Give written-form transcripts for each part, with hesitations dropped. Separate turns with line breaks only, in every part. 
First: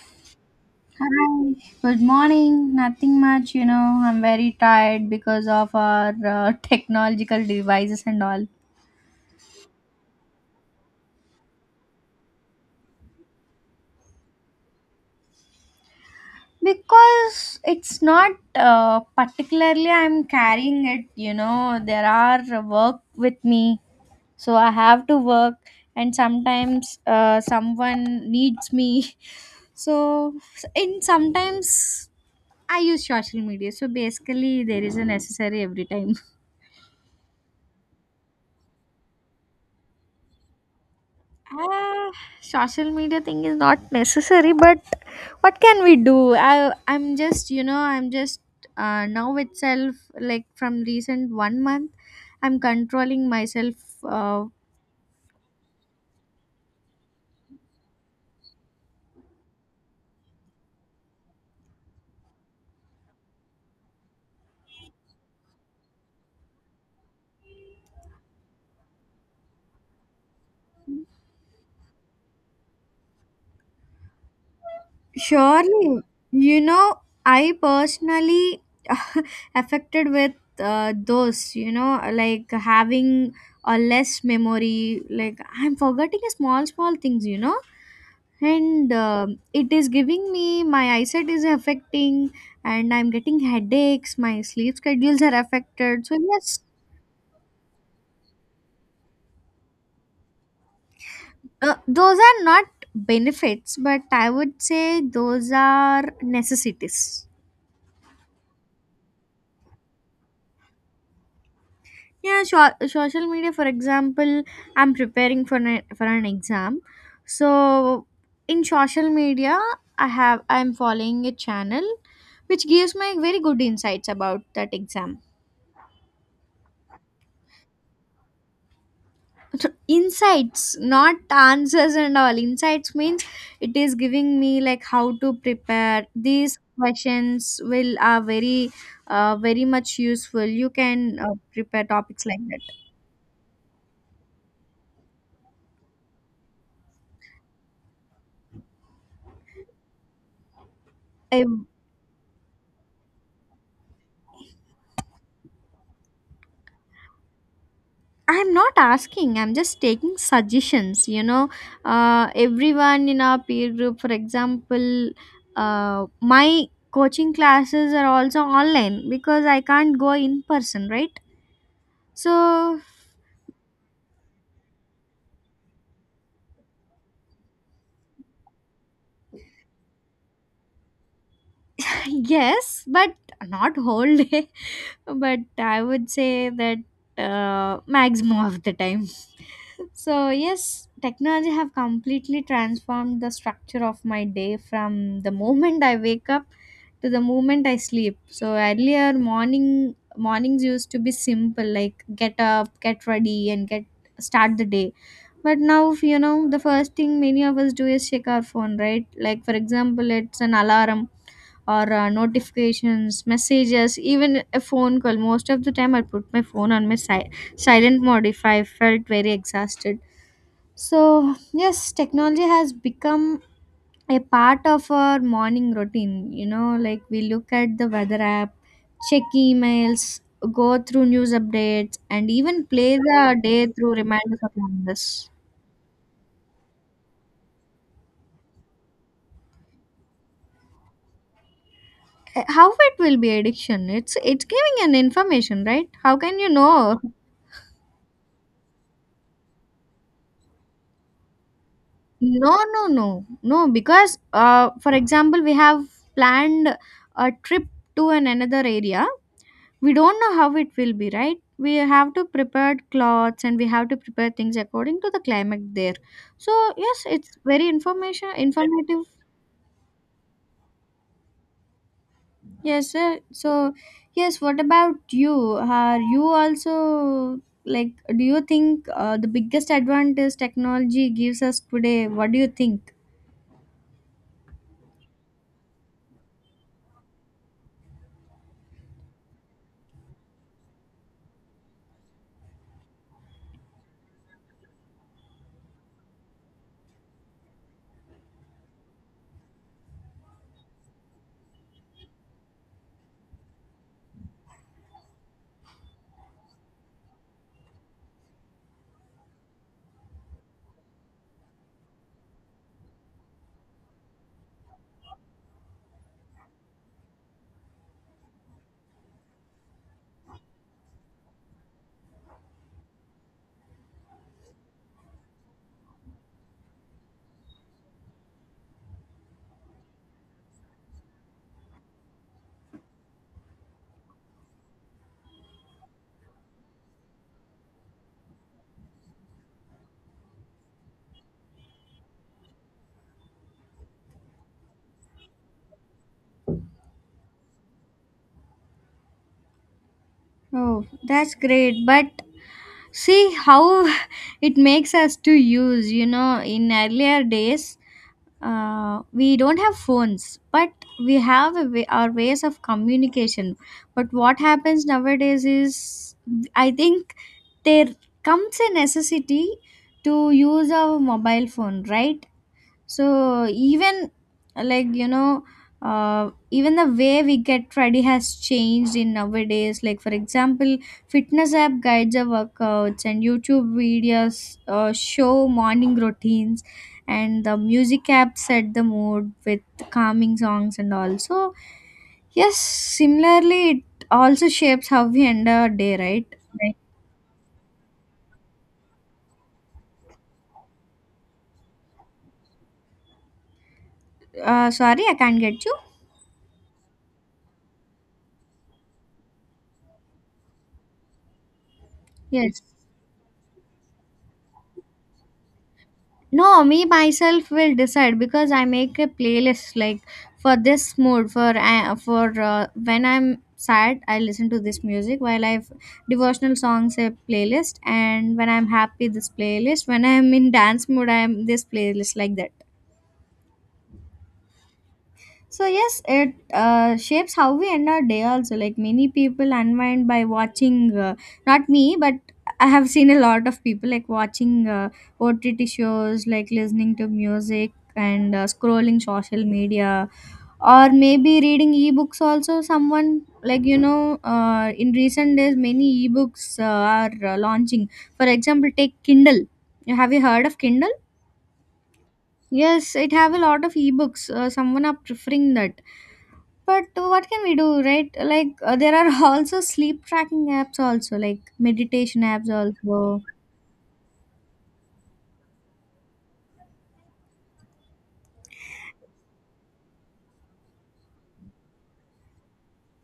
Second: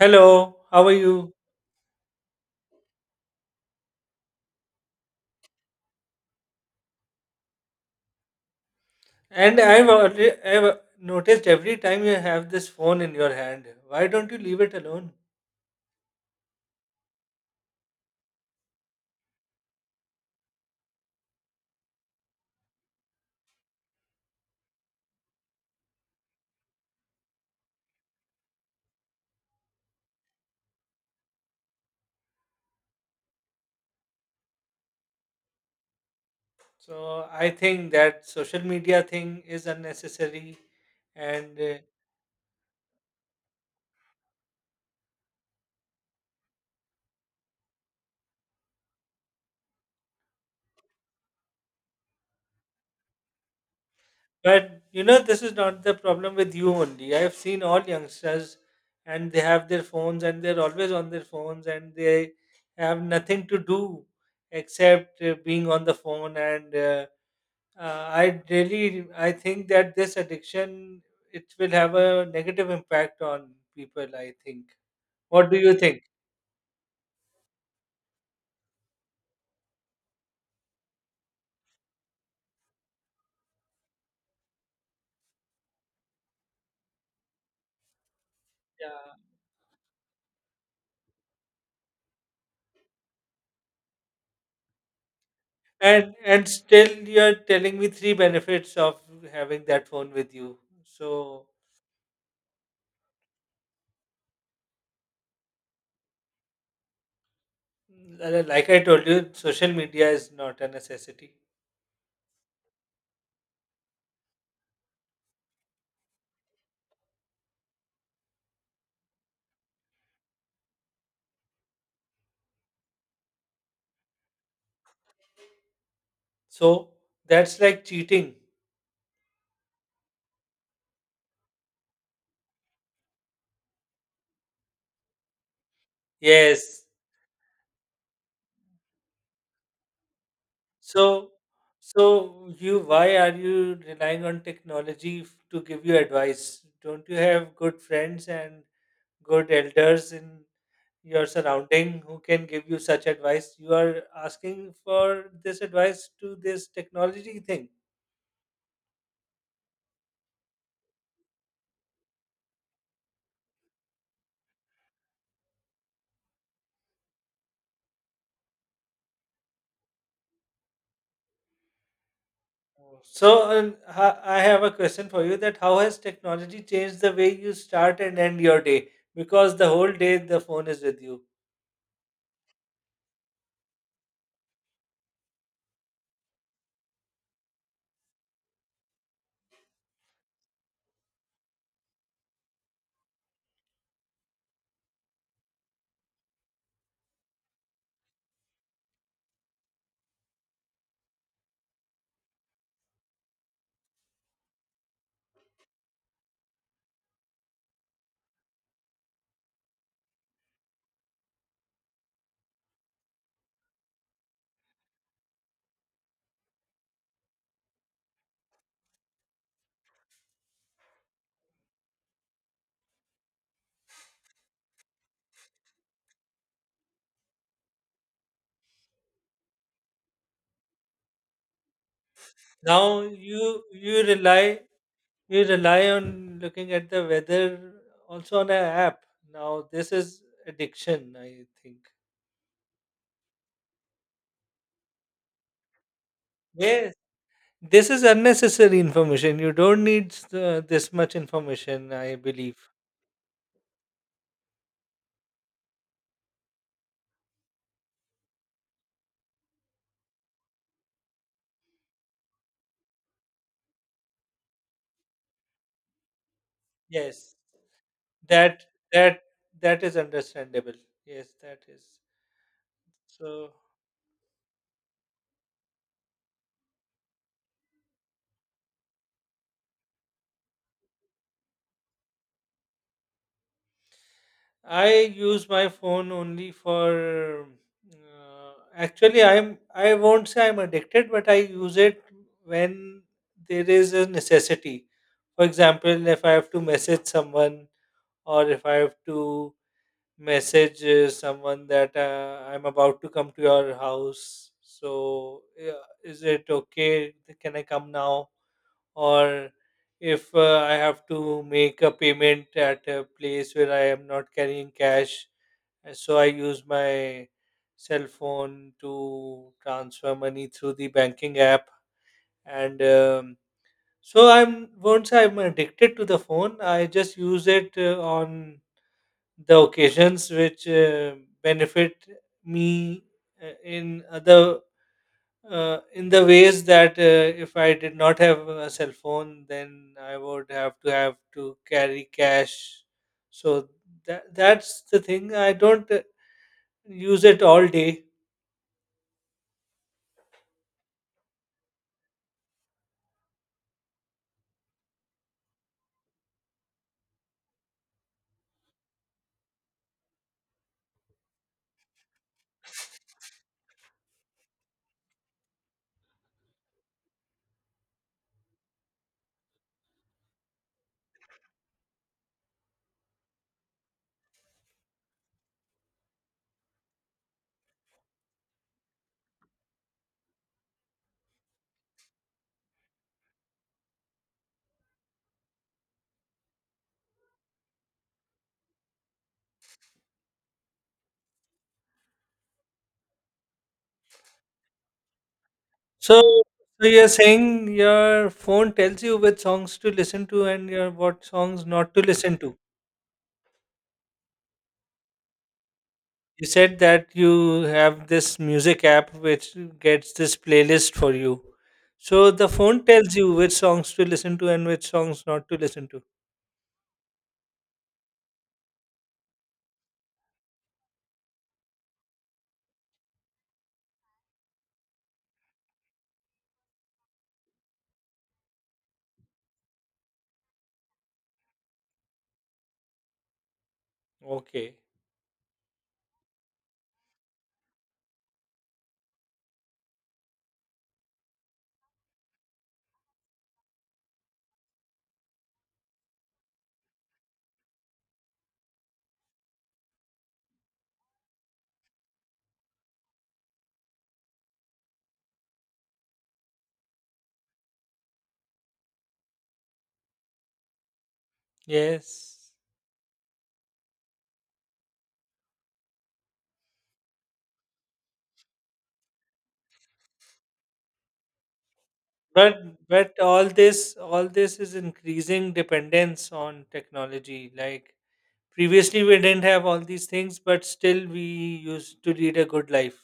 Hello, how are you?
Hi, good morning. Nothing much, you know. I'm very tired because of our technological devices and all.
And I've already I've noticed every time you have this phone in your hand. Why don't you leave it alone?
Because it's not particularly I'm carrying it, you know. There are work with me, so I have to work, and sometimes someone needs me. So, in sometimes I use social media. So basically, there is a necessary every time.
So I think that social media thing is unnecessary, and
Ah, Social media thing is not necessary, but what can we do? I'm just you know I'm just now itself like from recent 1 month, I'm controlling myself.
but you know, this is not the problem with you only. I've seen all youngsters, and they have their phones, and they're always on their phones, and they have nothing to do except being on the phone and. I really I think that this addiction, it will have a negative impact on people, I think. What do you
Surely,
think?
you know I personally affected with those you know like having a less memory. Like I'm forgetting a small small things. You know and
Yeah.
it is giving me, my eyesight is affecting, and I'm getting headaches, my sleep schedules are affected,
And
so
and
yes,
still, you're telling me three benefits of having that phone with you. So
those are not benefits, but I would say those are necessities.
like I told you, social media is not a necessity.
Yeah, social media for example, I'm preparing for an exam. So in social media, I'm following a channel which gives me very good insights about that exam.
So that's like cheating.
Insights, not answers and all. Insights means it is giving me like how to prepare, these
Yes.
questions will are very very much useful. You can
So
prepare topics like
so
that.
you, why are you relying on technology to give you advice? Don't you have good friends and good elders in your
I,
surrounding who can give you such advice? You are asking for this advice to this technology thing.
I'm not asking, I'm just taking suggestions, you know. Everyone in our peer group, for example, my coaching classes are also online because I can't go in person, right? So
I have a question for you: that how has technology changed the way you start and end your day? Because the whole day the phone is with you.
yes, but not whole day. But I would say that maximum of the time. So yes, technology have completely transformed the structure of my day from the moment I wake up to the moment I sleep. So earlier mornings used to be simple like get up, get ready and get start the day. But now, you know, the first thing many of us do is check our phone, right? Like, for example, it's an alarm or notifications, messages, even a phone call. Most of the time, I put my phone on my silent mode if I felt very exhausted. So, yes, technology has become a part of our morning routine. You know, like we look at the weather app, check emails, go through news updates, and even play
Now
the
you
day through
you
reminders of
rely
calendars.
you rely on looking at the weather also on an app. Now this is addiction, I think.
Eh, how it will be addiction? It's giving an information, right? How can you
Yes.
know?
This is unnecessary information. You don't need this much information, I
No,
believe.
no, no, no, because for example, we have planned a trip to an another area. We don't know how it will be, right? We have to prepare clothes and we have to prepare things according to the climate there. So yes,
Yes,
it's very information
that
informative.
that that is understandable. Yes, that is.
Yes, sir.
So
So, yes, what about you? Are you also like, do you think the biggest advantage technology gives us today? What do you think?
I use my phone only for. Actually, I won't say I'm addicted, but I use it when there is a necessity. For example, if I have to message someone, or if I have to message someone that I'm about to come to your house. So, yeah, is it okay? Can I come now? Or if I have to make a payment at a place where I am not carrying cash, so I use my cell phone to transfer money through the banking app. And So I'm won't say I'm addicted to the phone. I just use it on the occasions which benefit me in other, in the ways that if I did not have a cell phone, then I would have to carry cash. So that's the thing. I don't use it all day.
Oh, that's great. But see how it makes us to use, you know, in earlier days, we don't have phones, but we have a way, our ways of communication. But what happens nowadays is, I think, there comes a necessity to use our mobile phone, right? So even, like, you know, even the way we get ready has changed in nowadays. Like for example, fitness app guides our workouts and YouTube videos show morning routines, and the music app set the mood with calming songs. And also, yes, similarly it also shapes how we end our day,
So,
right? Like,
so you're saying your phone tells you which songs to listen to and your what songs not to listen to.
sorry, I can't get you.
You said that you have this music app which gets this playlist for you. So the
Yes.
phone tells you which songs to listen to and which songs not to listen to.
No, me myself will decide because I make a playlist, like for this mood, for when I'm sad I listen to this music, while I've devotional songs a playlist, and when I'm happy this playlist, when I'm in dance mood I'm this playlist, like that.
Okay.
So yes, it shapes how we end our day also. Like many people unwind by watching, not me, but I have seen a lot of people like watching OTT shows, like listening to music and scrolling social media, or maybe reading ebooks also. Someone, like, you know, in recent days, many ebooks are launching. For example, take Kindle. Have you heard of Kindle?
Yes.
Yes, it have a lot of ebooks. Someone are preferring that, but what can we do, right? Like, there are also sleep tracking apps also, like meditation apps
But but
also.
all this all this is increasing dependence on technology. Like previously we didn't have all these things, but still we used to lead a good life.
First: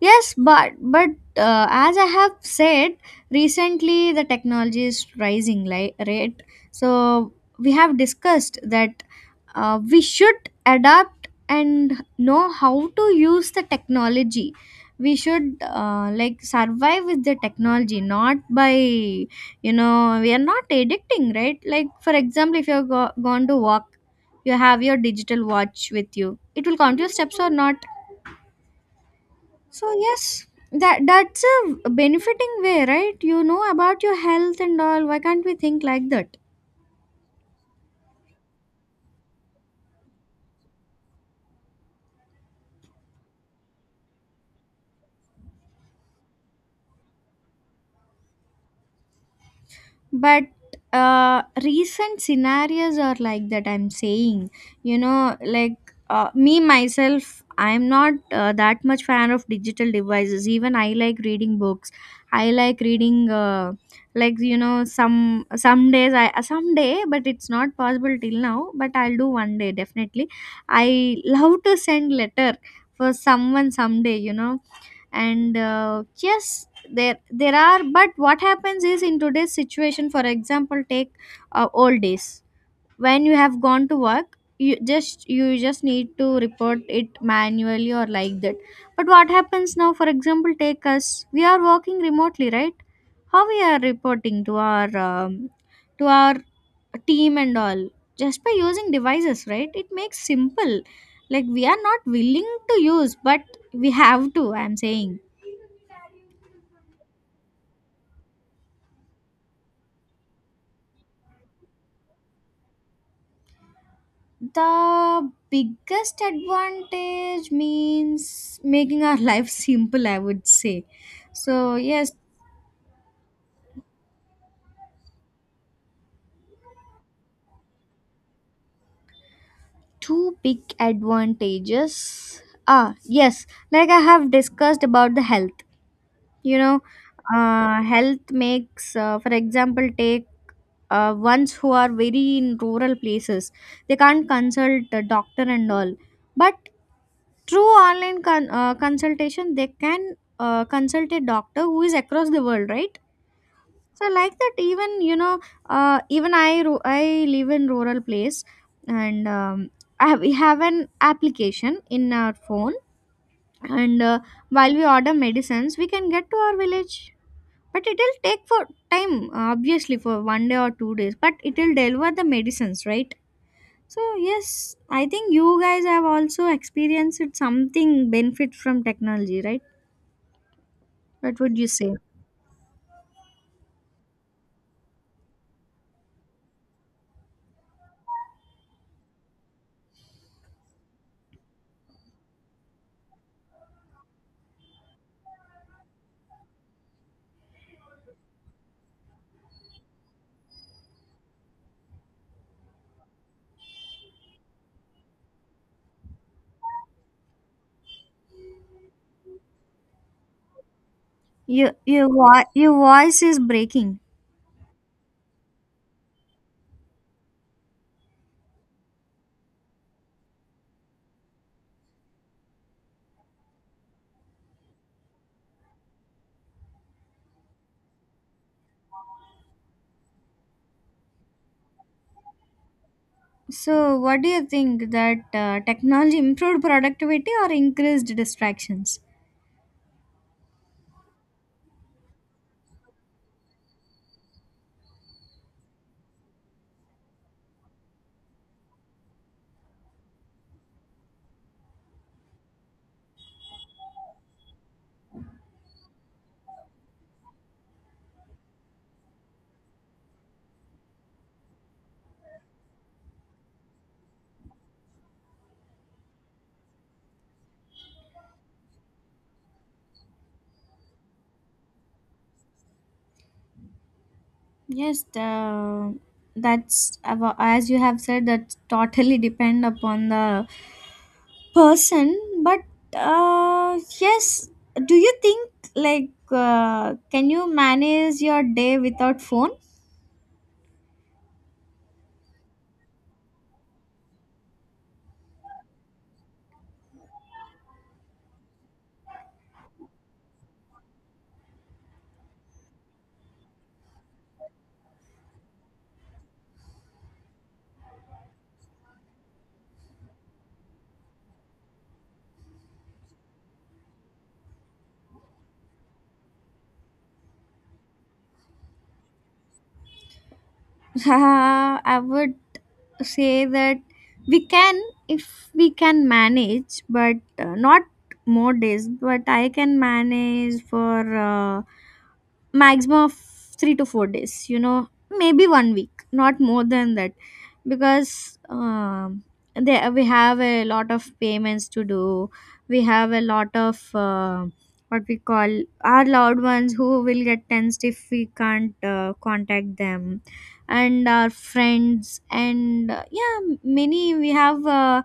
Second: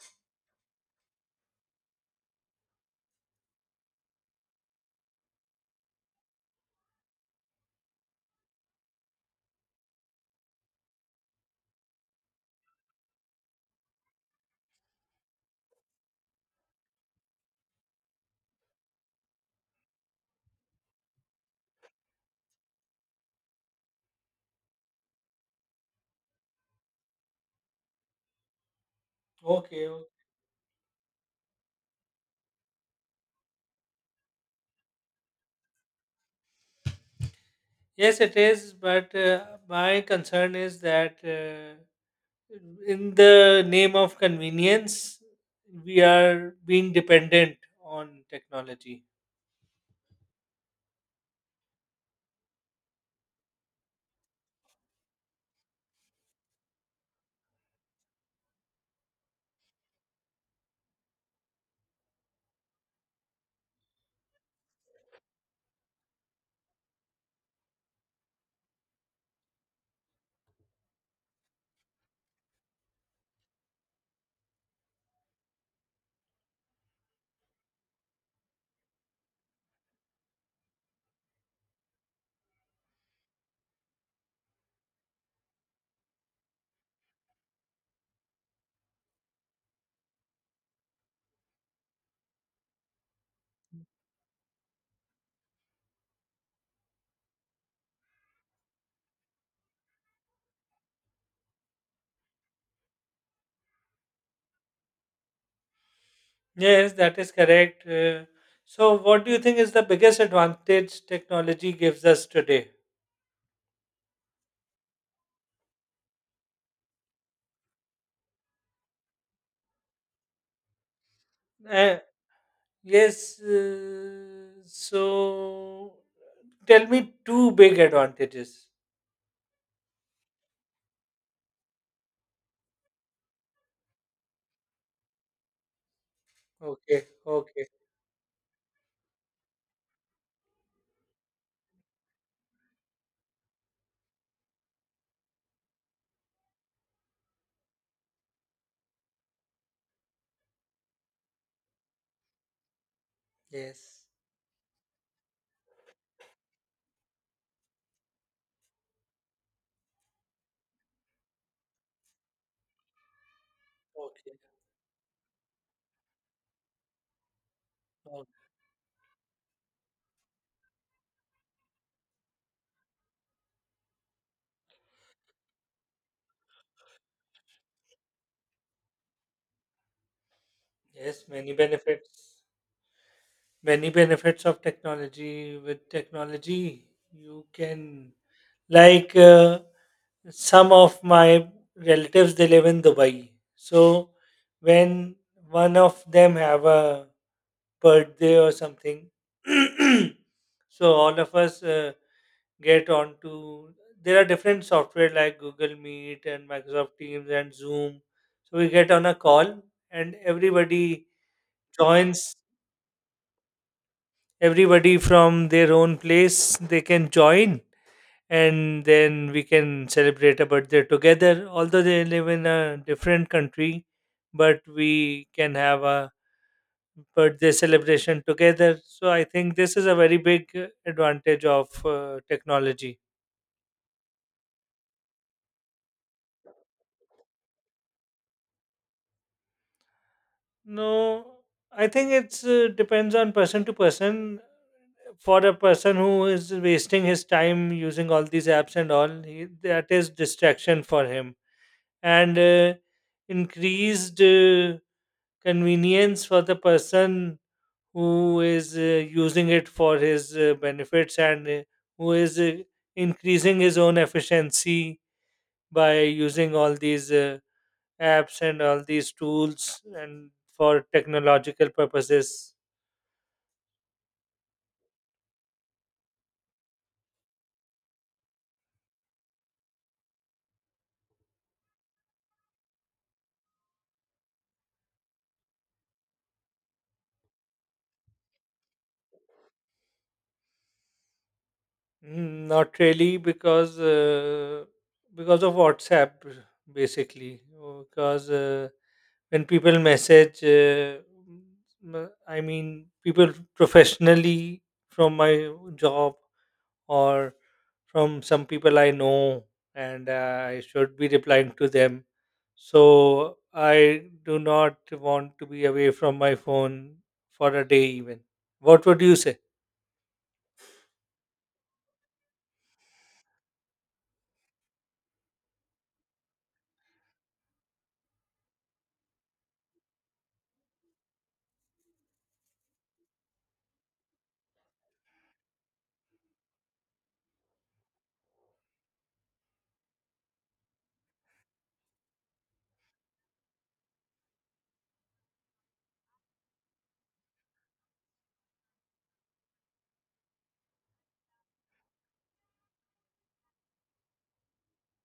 Yes, but as I have said, recently, the technology is rising, like rate. So we have discussed that we should adapt and know how to use the technology. We should, like, survive with the technology, not by, you know, we are not addicting, right? Like for example, if you're gone to walk, you have your digital watch with you. It will count your steps or not. So
Okay.
yes, that's a benefiting way, right? You know about your health and all. Why can't we think like that?
Yes, it is. But my concern is that in the name of convenience, we are being dependent on technology.
But recent scenarios are like that, I'm saying. You know, like, me myself, I'm not that much fan of digital devices. Even I like reading books. I like reading, like, you know, some days I, someday, but it's not possible till now, but I'll do one day definitely. I love to send letter for someone someday, you know. And yes, there are, but what happens is in today's situation. For example, take old days, when you have gone to work, you just need to report it manually or like that. But what happens now, for example, take us, we are working remotely, right? How we are reporting to our team and all? Just by using devices, right? It makes simple. Like, we are not willing to use, but we have to, I'm saying.
Yes, that is correct. So, what do you think is the biggest advantage technology gives us today?
The biggest advantage means making our life simple, I would say. So
Uh,
yes,
yes, so tell me two big advantages.
two big advantages. Ah, yes, like I have discussed about the health, you know.
Okay, okay,
Health makes, for example, take ones who are very in rural places, they can't consult a doctor and all, but through online consultation they can consult a doctor who is across the world, right?
yes,
So like that, even, you know, I live in rural place, and I have, we have an application in our phone, and
okay.
while we order medicines, we can get to our village. But it'll
Oh.
take for time, obviously, for 1 day or 2 days. But it'll deliver the medicines, right? So yes, I think you guys have also experienced something benefit from technology, right?
Yes,
What
many
would you say?
benefits. Many benefits of technology. With technology, you can. Like some of my relatives, they live in Dubai. So when one of them have a birthday or something, so all of us get on to. There are different software like Google Meet and Microsoft Teams and Zoom. So we get on a call and everybody
Your,
joins.
your voice is breaking.
Everybody from their own place, they can join, and then we can celebrate a birthday together. Although they live in a different country, but we can have a birthday celebration together. So I think this is a very big advantage of technology.
So, what do you think that technology improved productivity or increased distractions?
No, I think it's depends on person to person. For a person who is wasting his time using all these apps and all, he, that is distraction for him. And increased convenience for the person who is using it for his benefits, and who is increasing his own efficiency by using all these apps and all these tools and for technological purposes.
Yes, that's as you have said, that totally depend upon the person. But yes, do you think like can you manage your day without phone?
Mm, not really, because of WhatsApp, basically, because when people message , I mean, people professionally from my job or from some people I know, and I should be replying to them. So I do not want to be away from my phone for a day, even. What would you say?
I would say that we can, if we can manage, but not more days, but I can manage for. Maximum of 3 to 4 days, you know, maybe 1 week, not more than that, because there we have a lot of payments to do, we have a lot of what we call, our loved ones who will get tensed if we can't contact them, and our friends and yeah, many. We have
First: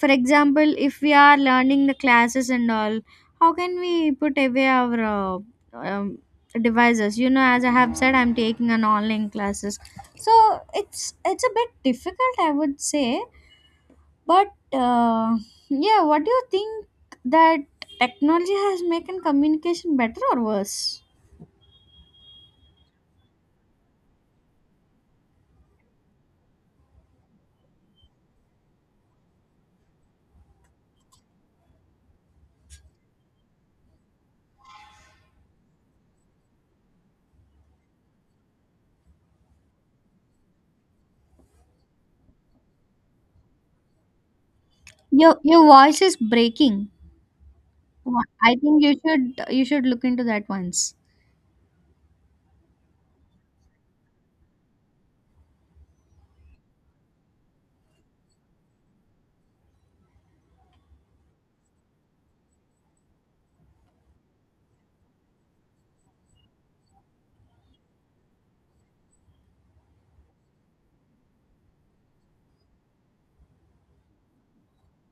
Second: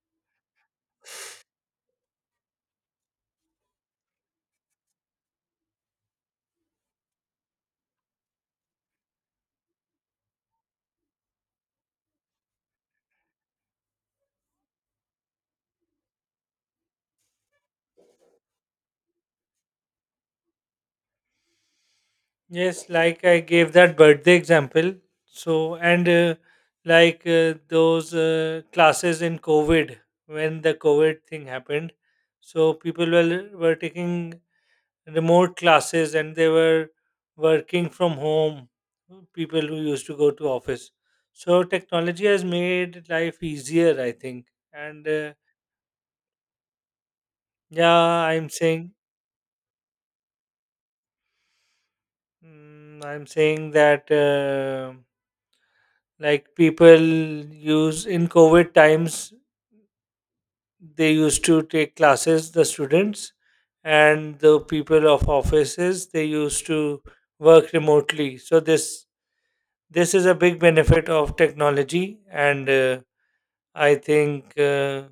for example, if we are learning the classes and all, how can we put away our um, devices, you know? As I have said, I'm taking an online classes, so it's it's a bit difficult, I would say. But uh, yeah, what do you think that technology has making communication better or worse?
Yes, like I gave that birthday example. So, and like those classes in COVID, when the COVID thing happened, so people were taking remote classes, and they were working from home. People who used to go to office, so technology has made life easier, I think. And
Your voice is breaking.
Yeah, I'm
I think you
saying.
should, you should look into that once.
Mm, I'm saying that like people use in COVID times, they used to take classes, the students, and the people of offices, they used to work remotely. So this is a big benefit of technology. And I think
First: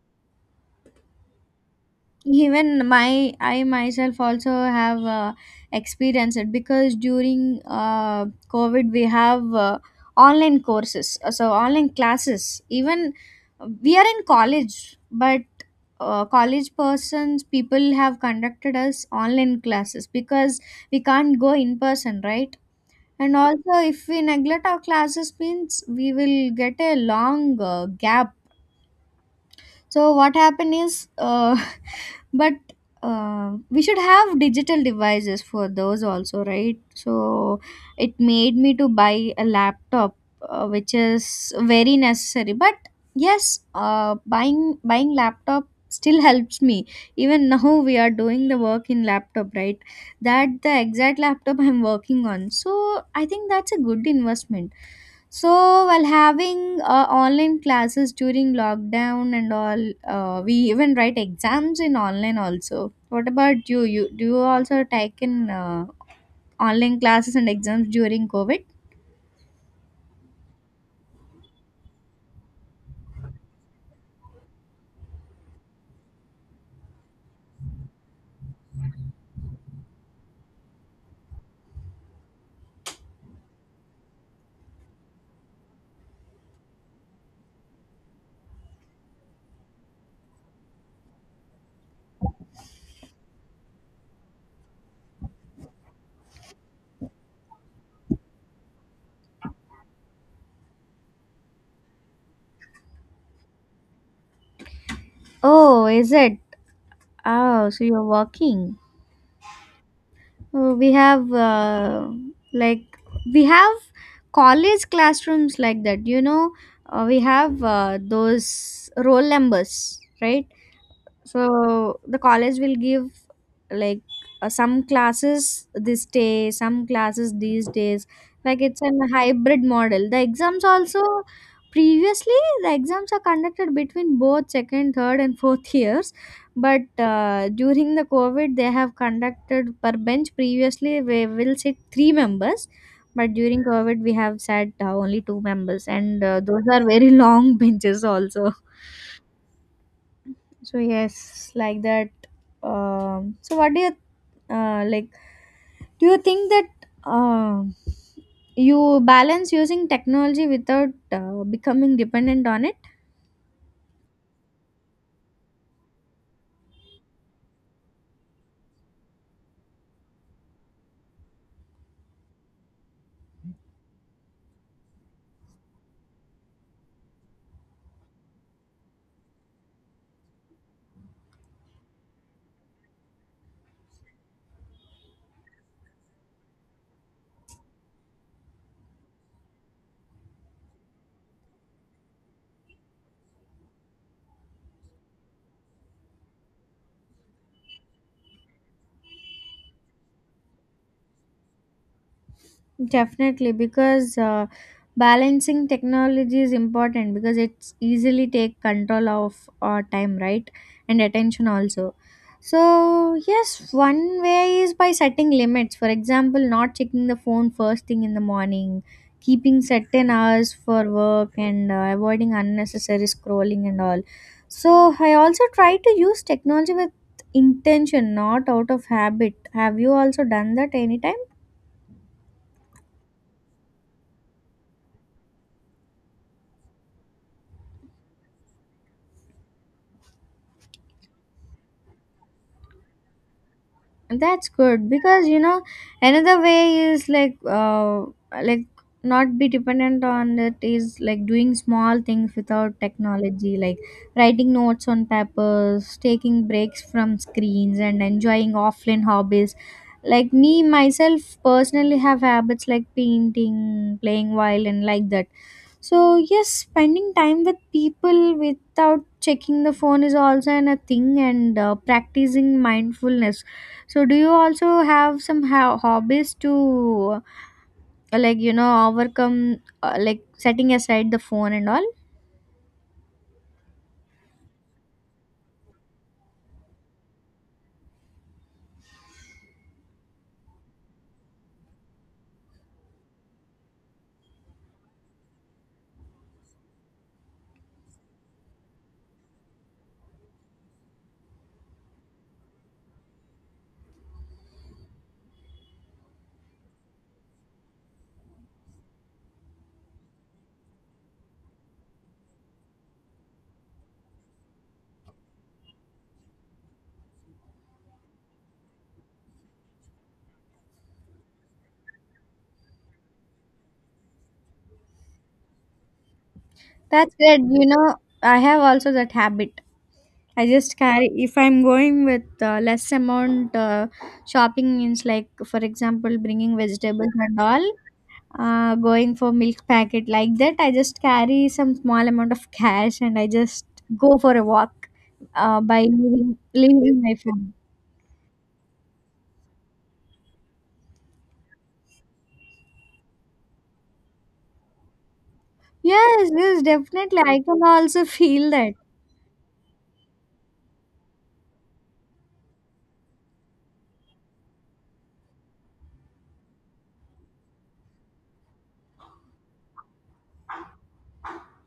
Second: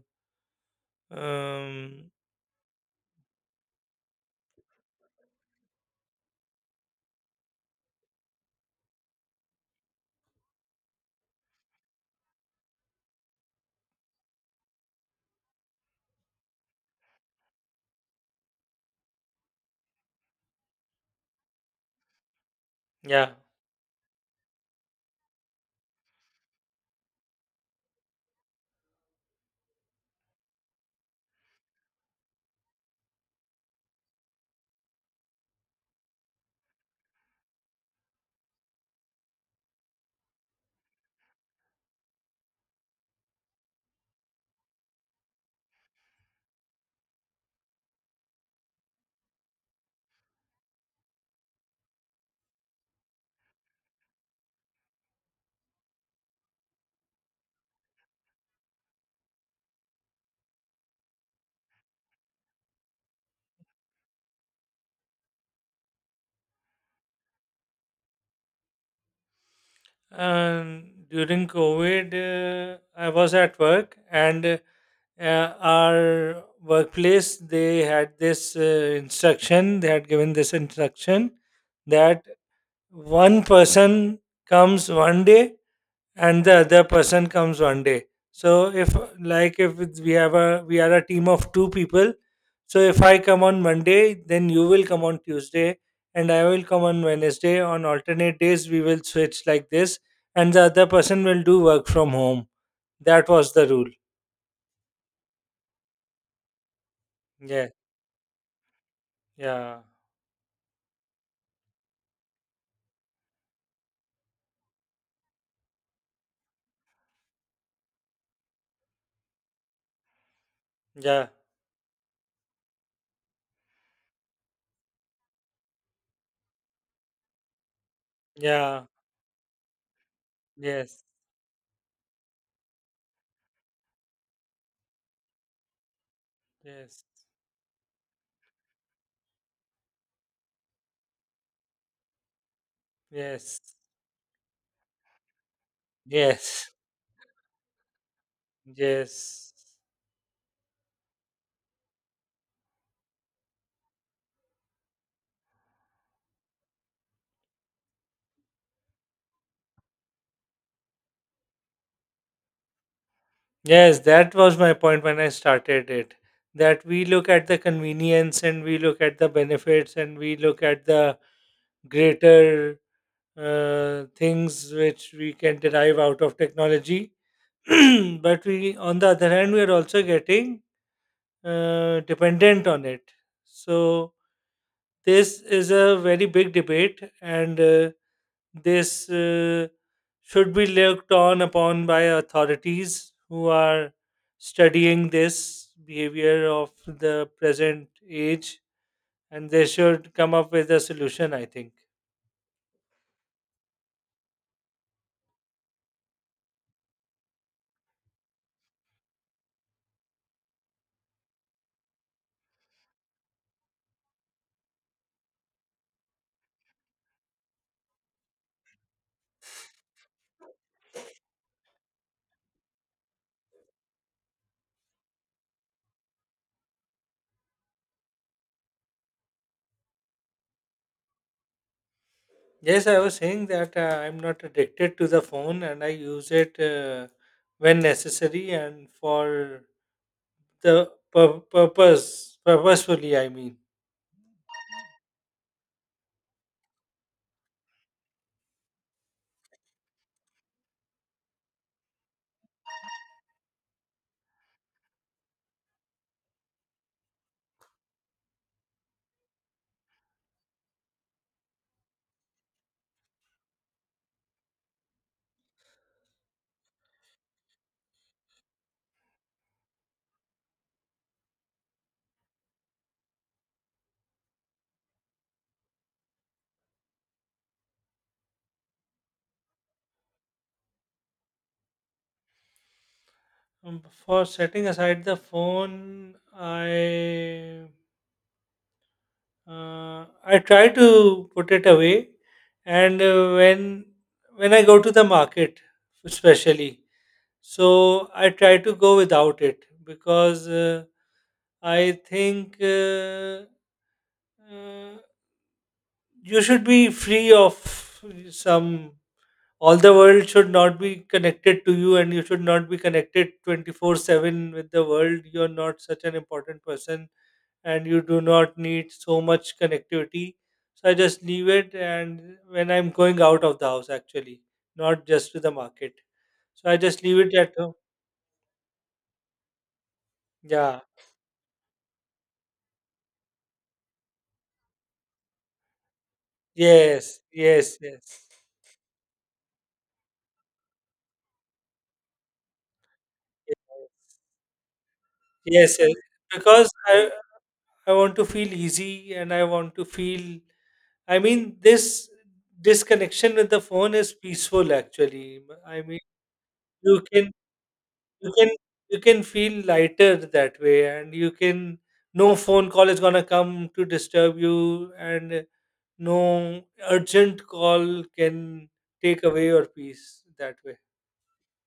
um,
Even my I myself also have experienced it because during COVID we have online courses so online classes. Even we are in college, but college persons people have conducted us online classes because we can't go in person, right?
yeah.
And also if we neglect our classes means we will get a long gap. So what happened is, but we should have digital devices for those also, right? So it made me to buy a laptop, which is very necessary. But yes, buying laptop still helps me. Even now we are doing the work in laptop, right? That the exact laptop I'm working on. So I think that's a good investment. So while having online classes during lockdown and all, we even write exams in online also. What about you? Do you also take in online classes and exams during COVID?
um, During COVID, I was at work, and uh, our workplace, they had this instruction. They had given this instruction that one person comes one day and the other person comes one day. So if like if it's- we have a, we are a team of two people. So if I come on Monday, then you will come on Tuesday, and I will come on Wednesday. On alternate days we will switch like this, and the other person will do work from home. That was the rule.
Oh, is it?
Yeah,
Oh, so you're working.
yeah,
Oh, we have like we have college classrooms like that. We have those roll numbers, right?
yeah,
So the college will give, like, some classes this day, some classes these days. Like, it's
yeah.
an hybrid model, the exams also.
Yes,
Previously, the exams are conducted between both second, third, and fourth years, but
yes,
during the COVID they have conducted per bench. Previously, we will sit three members, but
yes,
during COVID we have sat only two members, and
yes,
those are very long benches also.
yes.
So yes, like that. So what do you, like, do you think that um you balance using technology without becoming dependent on it?
Yes, that was my point when I started it. That we look at the convenience and we look at the benefits and we look at the greater things which we can derive out of technology. But we, on the other hand, we are also getting dependent on it. So this is a very big debate, and this should be looked on upon by authorities who are studying this behavior of the present age, and they should come up with a solution, I think.
Definitely, because balancing technology is important because it's easily take control of our time, right, and attention also. So yes, one way is by setting limits. For example, not checking the phone first thing in the morning, keeping certain hours for work, and avoiding unnecessary scrolling and all. So I also try to use technology with intention, not out of habit. Have you also done that anytime?
Yes, I was saying that I'm not addicted to the phone, and I use it when necessary and for the purposefully, I mean.
That's good because, you know, another way is like not be dependent on it is like doing small things without technology, like writing notes on papers, taking breaks from screens and enjoying offline hobbies. Like, me myself, personally, have habits like painting, playing violin, like that. So yes, spending time with people without checking the phone is also an a thing, and practicing mindfulness. So do you also have some hobbies to, like, you know, overcome, like, setting aside the phone and all?
Um, for setting aside the phone, i uh, I try to put it away. And when I go to the market, especially, so I try to go without it because I think uh, you should be free of some, all the world should not be connected to you, and you should not be connected 24/7 with the world. You're not such an important person, and you do not need so much connectivity. So I just leave it. And when I'm going out of the house, actually, not just to the market, so I just
That's
leave it
good.
at
You
home.
know, I have also that habit. I just
Yeah.
carry if I'm going with less amount shopping, means, like, for example, bringing vegetables
Yes,
and all.
yes, yes.
Going for milk packet, like that, I just carry some small amount of cash and I
Yes,
just go for a walk,
yes,
by
yes.
leaving,
because
leaving
i
my phone.
i want to feel easy, and I want to feel, I mean, this disconnection with the phone is peaceful. Actually, M- I mean,
Yes, yes,
you
definitely.
can
I can also
you can
feel that.
you can feel lighter that way, and you can, no phone call is gonna come to disturb you, and no urgent call can take away your peace that way.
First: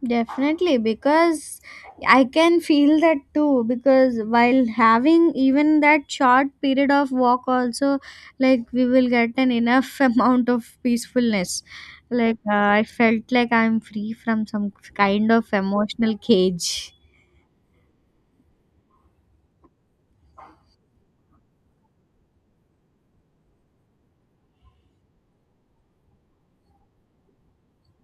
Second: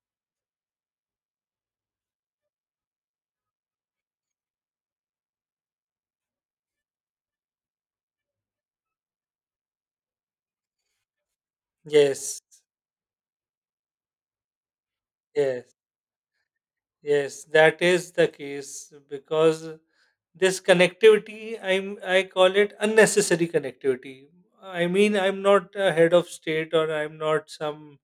Definitely, because I can feel that too. Because while having even that short period of walk also, like, we will get an enough amount of peacefulness. Like,
Yes,
I felt like I'm free from some kind of
yes.
emotional cage.
Yes, that is the case because this connectivity, I call it unnecessary connectivity. I mean, I'm not a head of state, or I'm not some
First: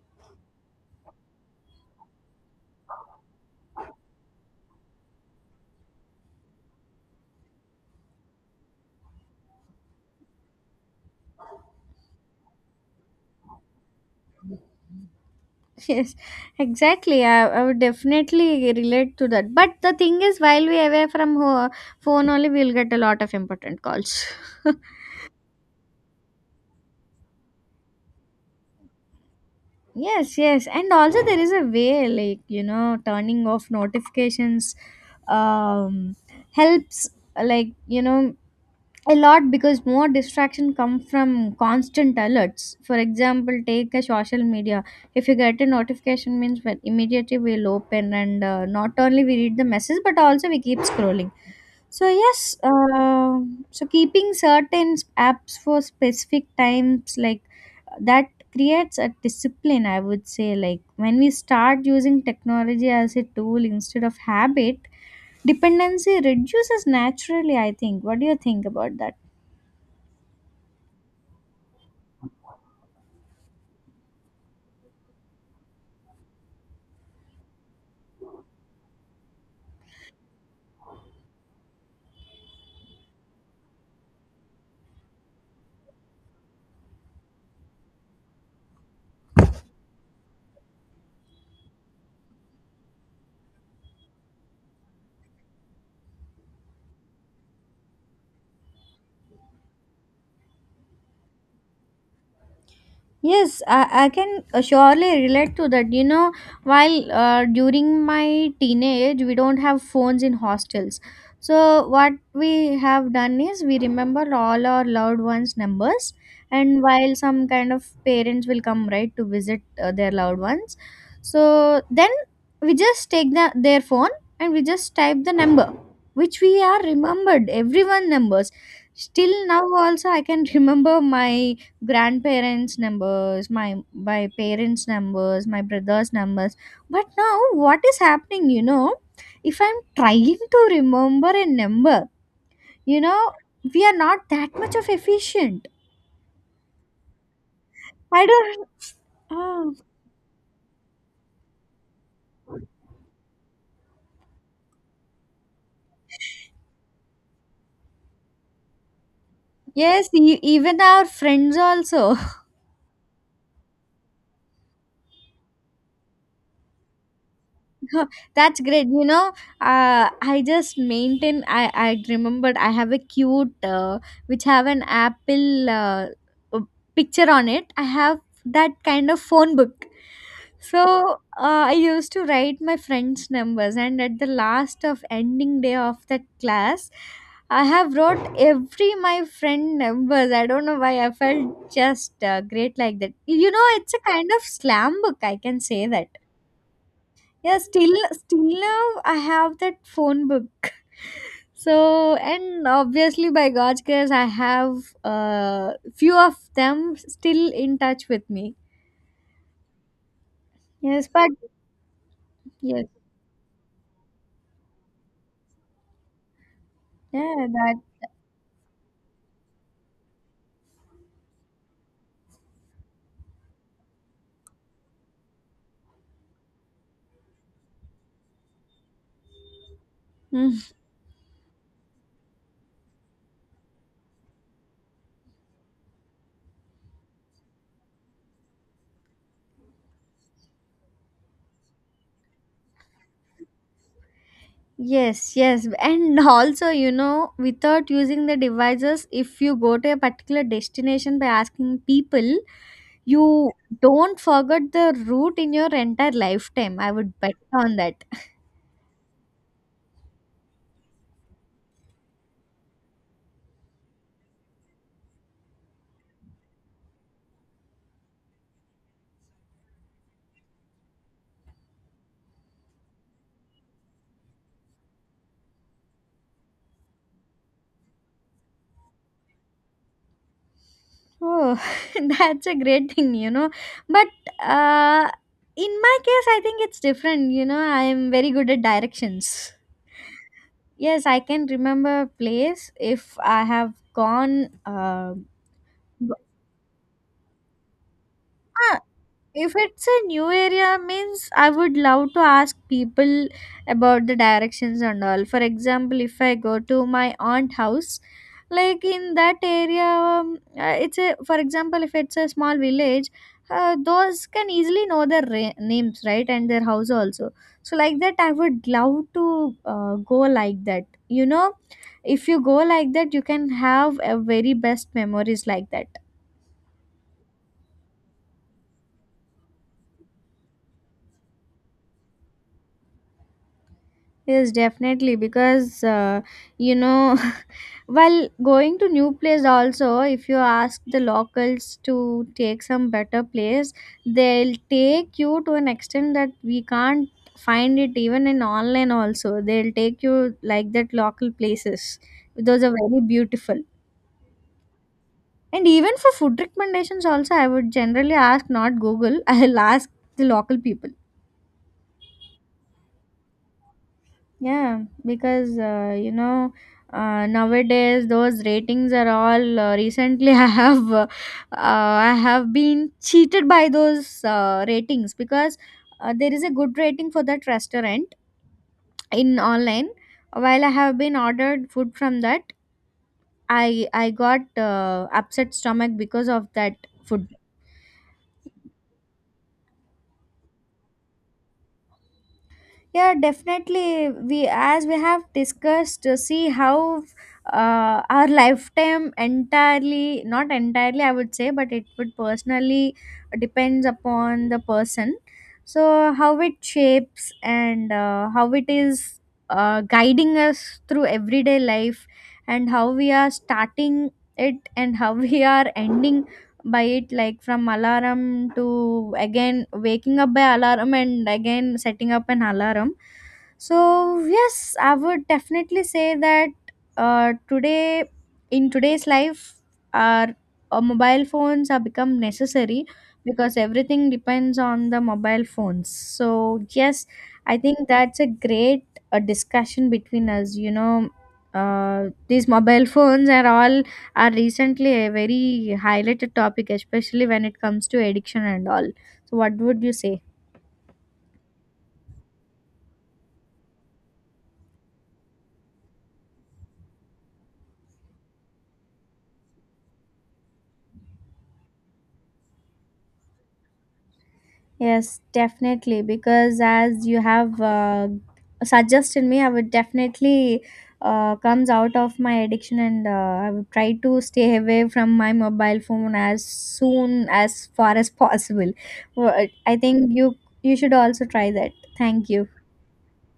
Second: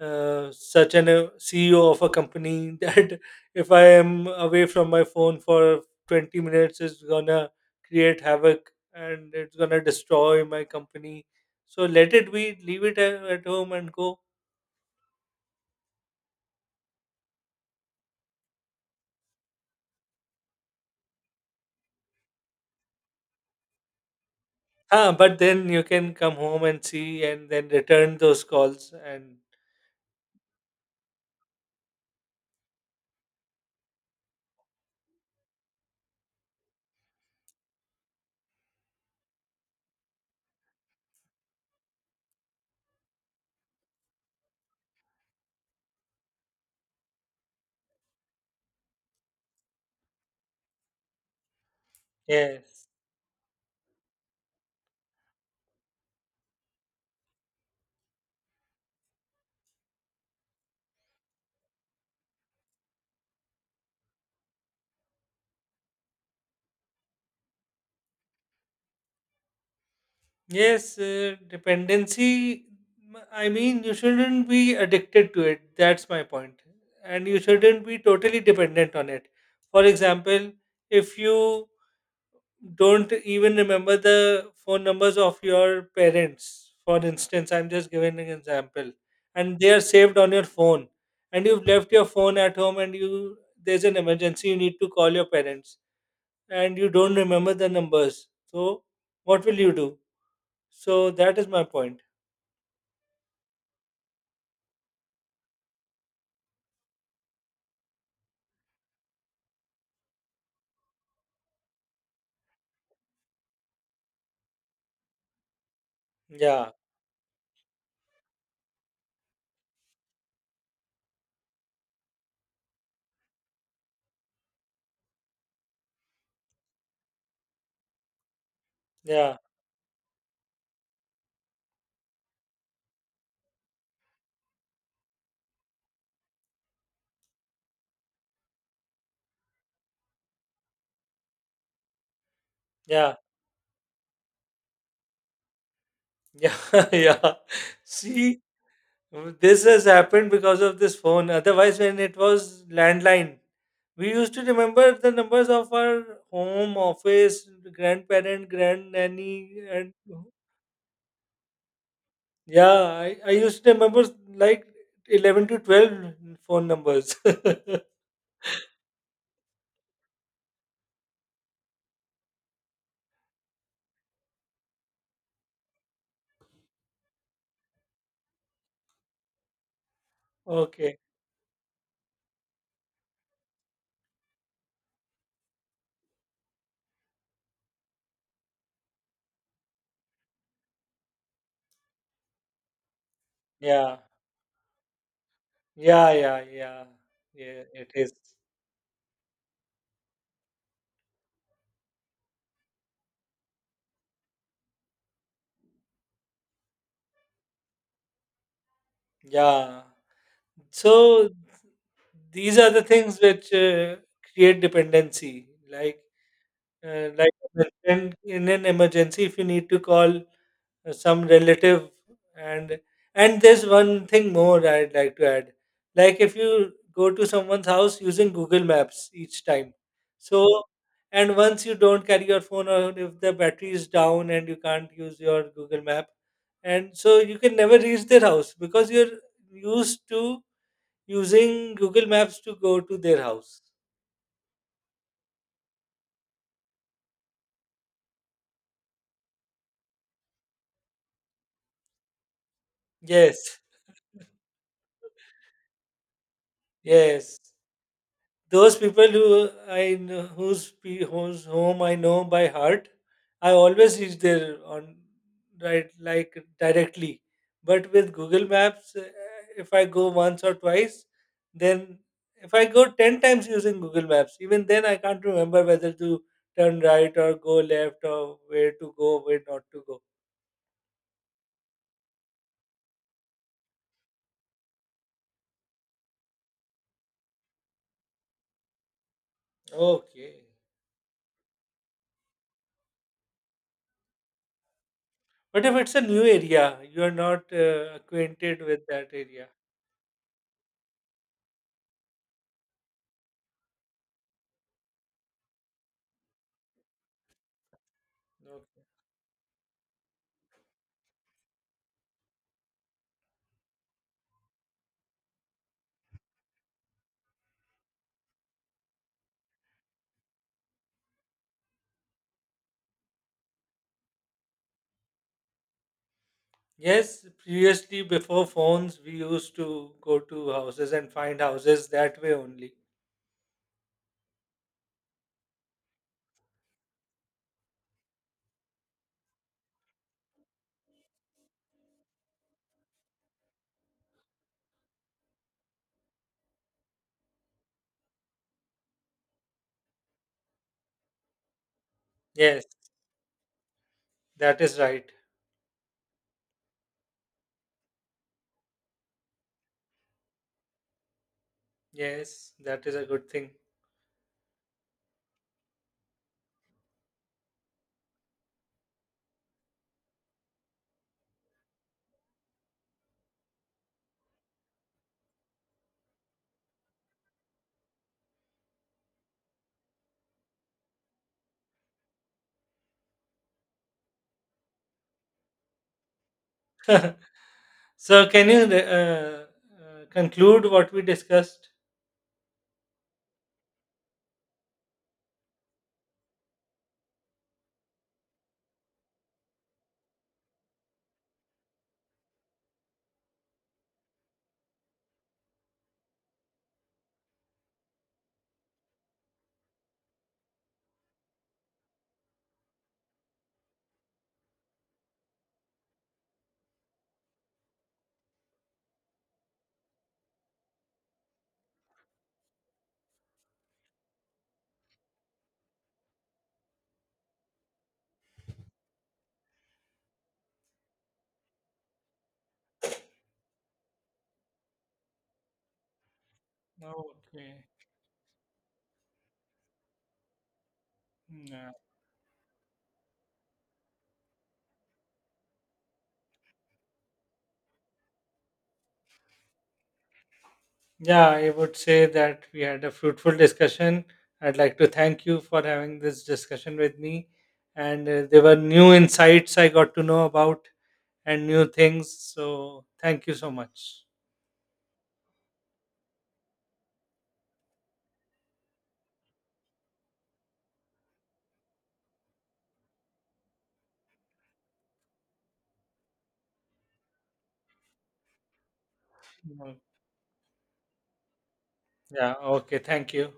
such an CEO of a company that if I am away from my phone for 20 minutes, it's gonna create havoc and it's gonna destroy my company. So let it be, leave it at home and go.
Yes, exactly. I would definitely relate to that. But the thing is, while we away from phone only, we'll get a lot of important calls.
Huh, but then you can come home and see and then return those calls and
Yes, yes. And also there is a way, like, you know, turning off notifications um helps, like, you know, a lot, because more distraction come from constant alerts. For example, take a social media. If you get a notification means, well, immediately we'll open and not only we read the message but also we keep scrolling. So yes,
yes.
so keeping certain apps for specific times like that creates a discipline, I would say. Like, when we start using technology as a tool instead of habit, dependency reduces naturally, I think. What do you think about that?
Yes, dependency, I mean, you shouldn't be addicted to it. That's my point. And you shouldn't be totally dependent on it. For example, if you don't even remember the phone numbers of your parents. For instance, I'm just giving an example, and they are saved on your phone, and you've left your phone at home, and you, there's an emergency, you need to call your parents, and you don't remember the numbers. So what will you do? So that is my point.
Yes, I can surely relate to that. You know, while during my teenage, we don't have phones in hostels. So, what we have done is we remember all our loved ones' numbers,
Yeah,
and while some kind of parents will come right to visit their loved ones, so then we just take their phone and we just type the number which we are remembered. Everyone numbers.
yeah,
Still now, also, I can remember my grandparents' numbers, my parents' numbers, my brothers' numbers. But now, what is happening, you know, if I'm trying to remember a number, you
yeah,
know, we are not that much of efficient.
yeah, yeah.
I
See,
don't.
this
Oh,
has happened because of this phone. Otherwise, when it was landline, we used to remember the numbers of our home, office, grandparent, grand nanny, and
yes. Even our friends also.
yeah, I used to remember like 11 to 12 phone numbers.
That's great. You know, I just maintain. I remembered I have a cute, which have an apple, uh, picture on it. I have that kind of phone book.
Okay.
So, I used to write my friends' numbers, and at the last of ending day of that class, I have wrote every my friend numbers. I don't know why I felt just great like that. You know, it's a
Yeah.
kind of slam book. I can say that.
Yeah. Yeah. Yeah.
Yeah,
Yeah. It
still,
is.
still now I have that phone book. So, and obviously, by God's grace, I have few of them still in touch with me.
Yeah.
Yes, but
So these are the
yes,
things which create dependency. Like Uh,
yeah,
like
that.
in an emergency, if you need to call some relative, and and there's one thing more I'd like to add. Like if you go to someone's house using Google Maps each time, so
Mm.
and once you don't carry your phone or if the battery is down and you can't use your Google Map, and so you can never reach their house because you're used to using Google Maps to go to their house.
Yes, yes, and also, you know, without using the devices, if you go to a particular destination by asking people, you
Yes,
don't forget the route in your entire lifetime. I would bet
yes.
on that.
Those people who I know, whose whose home I know by heart, I always reach there on, right, like directly. But with Google Maps, if I go once or twice, then if I go ten times using Google Maps, even then I can't remember whether to turn right or go left or where to go, where not to go.
Oh, that's a great thing. But, uh, in my case, I think it's different. You know, I am very good at directions.
Okay.
Yes, I can remember a place if I have gone.
But if it's a
Go-
new area, you are not acquainted
ah,
with that area.
If it's a new area, means I would love to ask people about the directions and all. For example, if I go to my aunt house, like, in that area, it's a for example, if it's a small village, those can easily know their names, right, and their house also. So, like that, I would love to go like that. You know, if you go like that, you can have a very best memories like that.
Yes, previously before phones, we used to go to houses and find houses that way only.
Yes, definitely. Because, you know, while going to new place also, if you ask the locals to take some better place, they'll take you to an extent that we can't find it even in online also. They'll take you like that local places. Those
Yes,
are very beautiful.
that is right.
And even for food recommendations also, I would generally ask, not Google. I'll ask the local people.
Yes, that is a good thing.
Yeah, because nowadays those ratings are all, recently, I have been cheated by those ratings, because there is a good rating for that restaurant in online, while I have been ordered food from that, I got upset stomach because of that food.
So, can you conclude what we discussed?
Yeah, definitely. We, as we have discussed, to see how our lifetime entirely, not entirely, I would say, but it would personally depends upon the person. So how it shapes and how it is guiding us through everyday life, and how we are starting it and how we are ending by it, like from alarm to again waking up by alarm and again setting up an alarm. So yes, I would definitely say that today, in today's life, our mobile phones have become necessary because everything depends on the mobile phones. So yes, I
Okay.
think that's a great discussion between us.
Yeah.
These mobile phones are recently a very highlighted topic, especially when it comes to addiction and all. So, what would you say?
Yeah, I would say that we had a fruitful discussion. I'd like to thank you for having this discussion with me. And there were new insights I got to know about and new things. So, thank you so much.
Yes, definitely. Because as you have suggested me, I would definitely comes out of my addiction, and I would try to stay away from my mobile phone as soon as far as possible. Well, I think you should also try that. Thank
Yeah.
you.
Okay. Thank you.